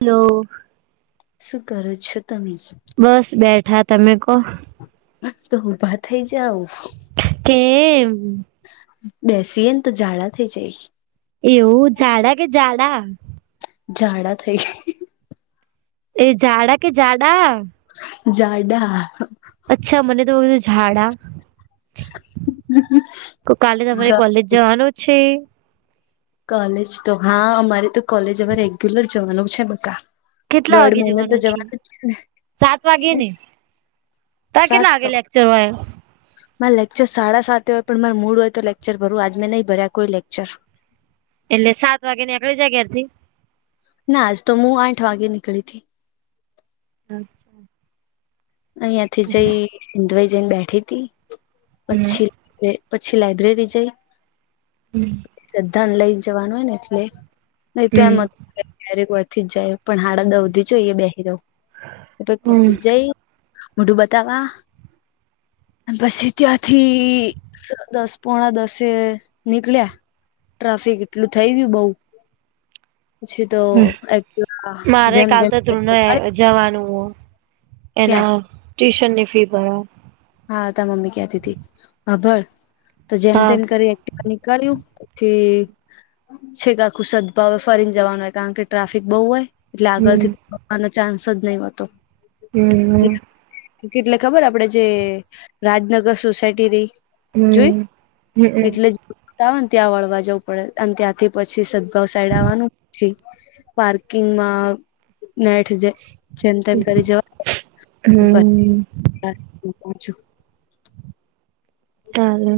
Hello! શું કરો છો તમે? બસ બેઠા. તમે કો! તો ઉભા થઈ જાવ. કેમ? બેસીએને તો જાડા થઈ જાય. એવું! જાડા કે ઝાડા? ઝાડા થઈ જાય. એ જેડા કે ઝાડા? જાડા! અચ્છા! મને થયું કે ઝાડા. [unintelligible] તો કાલે તમારે કોલેજ જવાનું છે? કોલેજ તો હા. અમારે તો કોલેજ હવે રેગ્યુલર જવાનું છે બકા. કેટલા દોઢ વાગે મહિનો તો જવાનું છે? જ ને સાત વાગે ને. તારા સાત કેટલા વાગે લેક્ચર હોય? મારે લેક્ચર સાડા સાતએ હોય પણ, મારે મૂડ હોય તો લેક્ચર ભરું. આજ મેં નહીં ભર્યા કોઈ લેક્ચર. એટલે સાત વાગ્યે નેકળી જાય ઘેરથી? ના આજ તો હું આઠ વાગે નીકળી તી. અચ્છા. અહિયા થી જઈ ધોઈ જઈને બેઠી તી. પછી પછી લાયબ્રેરી જઈ હમ. લધાન લઈ જવાનું હોય ને એટલે. નહી તો એમ જ કારેક થી જાય. પણ હાડા નવથી જોઈએ બેહી રહું. કે હમ જય મોઢું બતાવા. અને પછી ત્યાંથી દસ પોણા દસે નીકળ્યા. ટ્રાફિક એટલું થઈ ગયું બઉુ. પછી તો, હમ એક્ટિવા મારે જેમ કાલ તેમ તો કરીને ધ્રુવને નીકાળી. જવાનું. એના ટ્યુશનની ફી ભરાવા હા તાર મમ્મી કતી તી. હાભળ તો જેમ હા તેમ કરી એક્ટ નીકળ્યું. પછી સીધા કુસદભાવે ફરીને જવાનું હોય. કારણ કે, ટ્રાફિક બહુ હોય. એટલે હમ આગળથી પપ્પાનો ચાન્સ જ ન હતો. હમ. કેટલે ખબર આપડે જે, રાજનગર સોસાયટી રહી. જોઈ? હમ હમ એટલે જ આવે ને ત્યાં વળવા જવું પડે. અને ત્યાંથી પછી અસાઈડ આવવાનું. પછી પાર્કિંગમાં નાઇટે જાય. જેમ તેમ કરી જવા હમ [unintelligible] ચાલો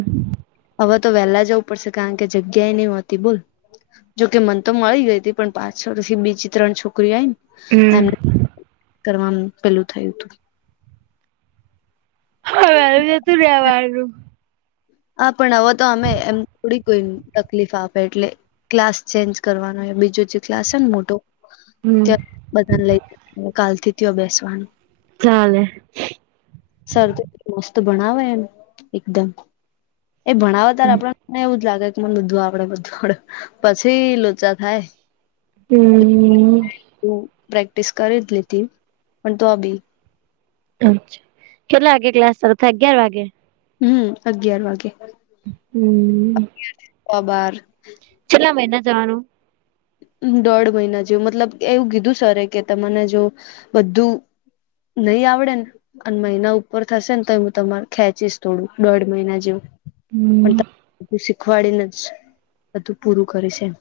હવે તો વહેલા જવું પડશે! કારણ કે, જગ્યાએ નહી હોતી બોલ. જોકે મન તો મળી ગઈ હતી. પણ પાછળથી બીજી ત્રણ છોકરી આઈ ને. હમ કરવાનું પેલું થાય તો હવે નથી રેવાતું હા પણ હવે તો અમે એમ થોડી કોઈ તકલીફ આપે એટલે ક્લાસ ચેન્જ કરવાનો એ બીજો જે ક્લાસ છે ને મોટો હમ ત્યાં બધને લઈન કાલ થી ત્યાં બેસવાનું ચાલે સર તો મસ્ત ભણાવે [unintelligible] એકદમ એ ભણાવે ત્યારે હમ આપડે મને એવું જ લાગે કે બધું આવડે બધું આવડે પછી લોચા થાય હમ તું પ્રેક્ટિસ કરી જ લી હતી પણ ત અભી અચ્છા કેટલા વાગે ક્લાસ શરૂ થાય અગિયાર વાગે. હમ અગિયાર વાગે હમ અગિયાર થી બાર કેટલા મહિના જવાનું દોઢ મહિના જેવુ મતલબ એવું કીધું સર કે તમને જો બધું નહી આવડે અને મહિના ઉપર થશે ને તો એ હું તમાર ખેંચીશ થોડું દોઢ મહિના જેવું. હમ પણ ત બધું શીખવાડીને જ બધું પૂરું કરીશ એમ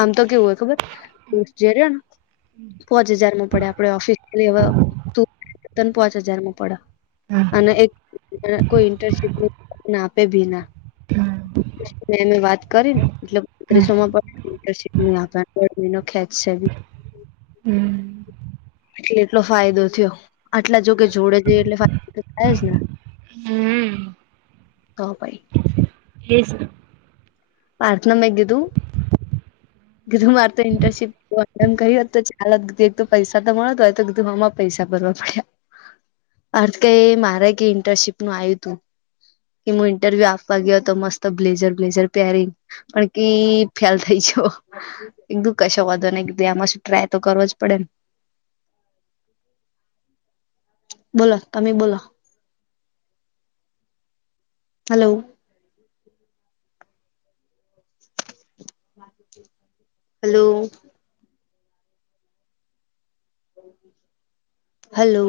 આમ તો કેવું હોય ખબર [unintelligible] પોંચ હજારમાં પડે આપડે ઓફિસ [unintelligible] પોંચ હજાર માં પડે હમ અને કોઇ ઇન્ટર્નશીપ ના આપે ભીના હા એ વાત કરીને [unintelligible] હા ગરમી નો ખેચ છે બી હમ કેટલો ફાયદો થયો. આટલા જોકે જોડે છે એટલે ફાયદો તો થાય જ ને. હમ હ ભાઈ [unintelligible] પાથૅ મેં કીધું કીધું માર તો ઇન્ટર્નશિપ એમ કહ્યુંત તો ચાલત દીધું એક તો પૈસા તો મળતો હોય તો દીધું મામા પૈસા ભરવા પડ્યા અર્થ કઈ મારે કે ઇન્ટર્નશીપ નું આયુ તું હું ઇન્ટરવ્યુ આપવા ગયો તો મસ્ત બ્લેઝર બ્લેઝર ત્યારે પણ ક ફેલ થઈ છો. કીધું કશો વધો ને આમાં શું ટ્રાય તો કરો જ પડે ને બોલો તમે બોલો હલો હલો હાલો